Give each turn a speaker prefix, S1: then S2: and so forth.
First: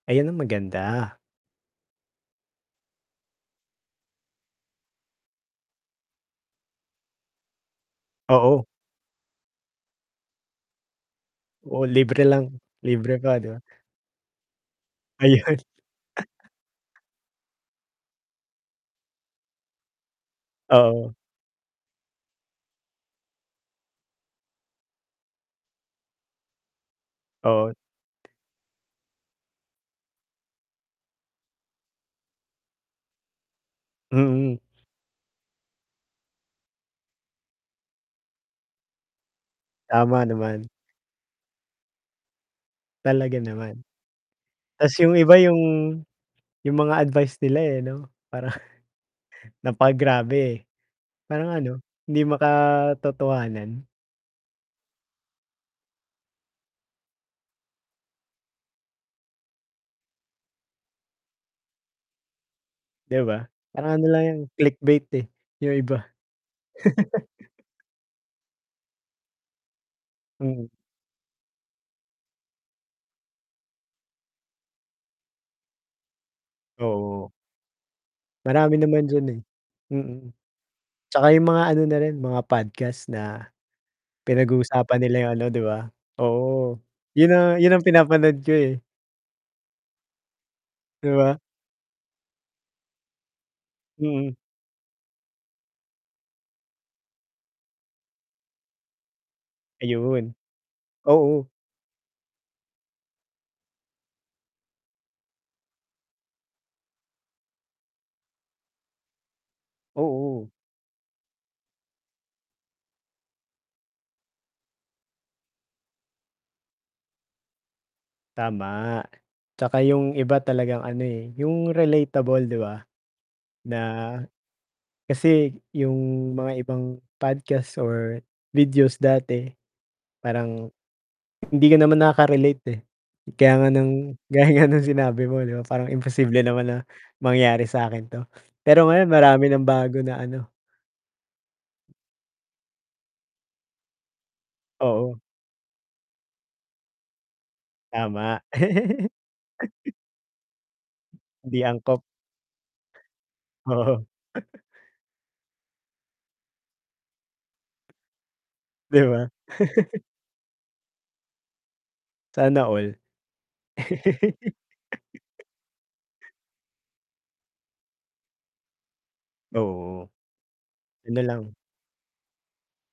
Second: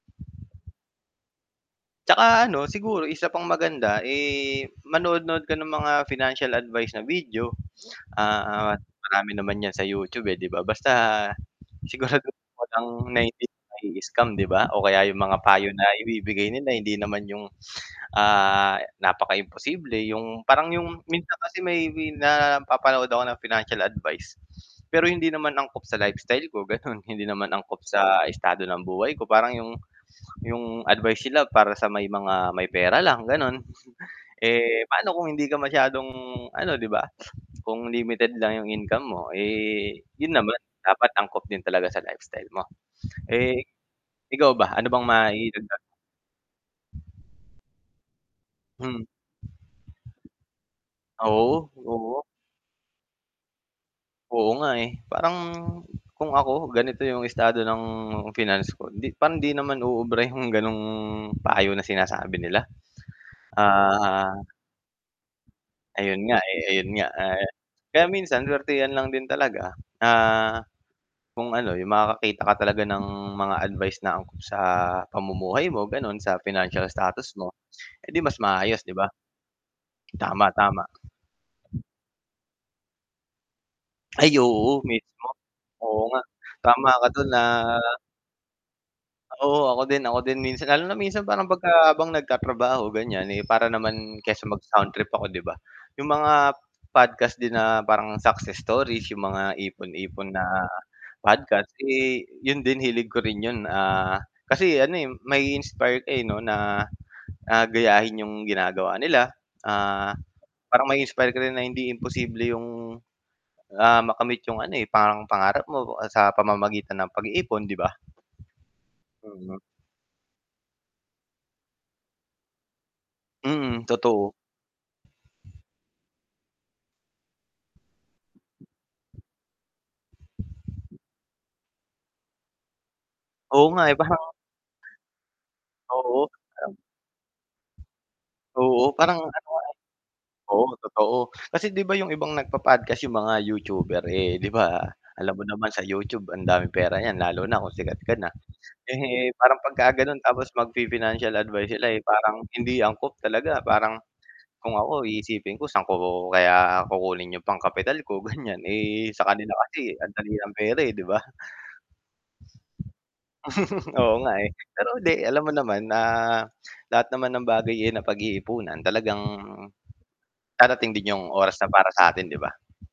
S1: Ayan, ang maganda.
S2: Tsaka ano, siguro isa pang maganda, eh, manood-nood ka ng mga financial advice na video,
S1: Oo.
S2: ah, marami naman ‘yan sa YouTube, eh, ‘di ba. Basta
S1: Oo, libre
S2: siguraduhin
S1: lang.
S2: mo lang na
S1: Libre pa,
S2: hindi
S1: ‘di
S2: ka
S1: ba?
S2: mai-i-scam ‘di ba, o kaya yung mga
S1: Ayan.
S2: payo na ibibigay nila, hindi naman yung, ah napaka-imposible, yung parang yung
S1: Oo.
S2: minsan kasi may napapanood ako ng financial advice, pero hindi naman angkop sa lifestyle ko gano’n, hindi naman
S1: Oo.
S2: angkop sa estado ng buhay ko. Parang yung yung advice sila para sa may mga may pera lang, gano’n.
S1: Mm.
S2: Eh, paano kung hindi ka masyadong ano 'di ba, kung limited lang yung income mo, eh,
S1: Tama
S2: yun naman
S1: naman.
S2: dapat angkop din talaga sa lifestyle mo.
S1: Talaga
S2: Eh,
S1: naman.
S2: ikaw ba, ano
S1: Ta’s
S2: bang
S1: yung iba yung
S2: maidagdag
S1: yung mga advice nila, eh, ‘no, parang
S2: Hmm.
S1: napagrabe, eh. Parang
S2: Oo,
S1: ano,
S2: oo.
S1: hindi makatotohanan.
S2: Oo nga, eh. Parang kung ako, ganito yung estado ng finance ko, hindi parang hindi naman uubra yung gano’ng payo na sinasabi nila.
S1: ‘Di ba, parang ano lang
S2: Ah
S1: yung clickbait, eh, yung iba.
S2: Ayun nga, eh. Ayun nga, ah, kaya minsan suwertehan lang din talaga. Ah,
S1: Mm.
S2: kung ano, yung makakakita ka talaga ng mga advice na angkop sa pamumuhay mo gano’n, sa financial
S1: Oo.
S2: status mo, edi mas
S1: Marami
S2: maayos, 'di
S1: naman
S2: ba?
S1: diyan, eh. Mm,
S2: Tama, tama.
S1: tsaka yung mga ano na rin, mga podcast na
S2: Ay, oo,
S1: pinag-uusapan nila
S2: mismo.
S1: yung ano ‘di ba,
S2: Oo nga,
S1: oo.
S2: tama ka dun
S1: Yun
S2: na
S1: ang yun ang pinapanood ko, eh.
S2: Oo, ako din, ako din minsan. Lalo na
S1: ‘Di
S2: minsan
S1: ba?
S2: parang pagka habang nagtatrabaho ganiyan, eh, para naman
S1: Mm.
S2: kaysa mag-sound trip ako 'di ba, yung mga podcast din na parang success stories, yung mga ipon-ipon
S1: Ayun.
S2: na
S1: Oo.
S2: podcast, eh, yun din hilig ko rin 'yon, ah, kasi ano, eh, mai-inspire ka, eh, ‘no, na, ah, gayahin 'yong ginagawa nila, ah,
S1: Oo.
S2: parang ma-inspire ka rin na hindi imposible 'yong, ah, makamit 'yong ano, eh, pang pangarap mo sa pamamagitan ng pag-iipon, 'di ba?
S1: Tama.
S2: Mm.
S1: Tsaka yung iba talagang ano, eh, yung relatable ‘di ba, na
S2: Mm, totoo.
S1: kasi yung mga ibang podcast or videos dati, parang hindi ka naman nakaka-relate, eh. Kaya
S2: Oo
S1: nga
S2: nga, eh,
S1: ng
S2: parang
S1: gaya nga ng sinabi mo ‘no, parang
S2: Oo.
S1: imposible naman
S2: Tam
S1: na mangyari sa’kin ‘to. Pero
S2: Oo,
S1: ngayon,
S2: parang ano nga,
S1: marami
S2: eh
S1: ng bago na ano.
S2: oo, totoo. Kasi 'di ba yung ibang nagpo-podcast, yung mga YouTuber, eh, ‘di ba
S1: Oo.
S2: alam mo naman sa YouTube ang daming pera niyan lalo na kung sikat ka na.
S1: Tama.
S2: Eh, parang pagka gano’n tapos magfi-financial
S1: ‘Di
S2: advice sila, eh,
S1: angkop.
S2: parang hindi angkop talaga. Parang
S1: Oo.
S2: kung ako iisipin ko saan ko kaya kukunin 'yong pang-capital ko, ganiyan,
S1: ‘Di
S2: eh, sa
S1: ba.
S2: kanila kasi ang dali pera, eh, 'di ba?
S1: Sana all.
S2: Oo nga, eh. Pero uli, alam mo naman na lahat naman ng bagay, eh, napag-iipunan talagang,
S1: Oo.
S2: darating din
S1: Yun na
S2: yung oras
S1: lang.
S2: na para sa atin, 'di ba?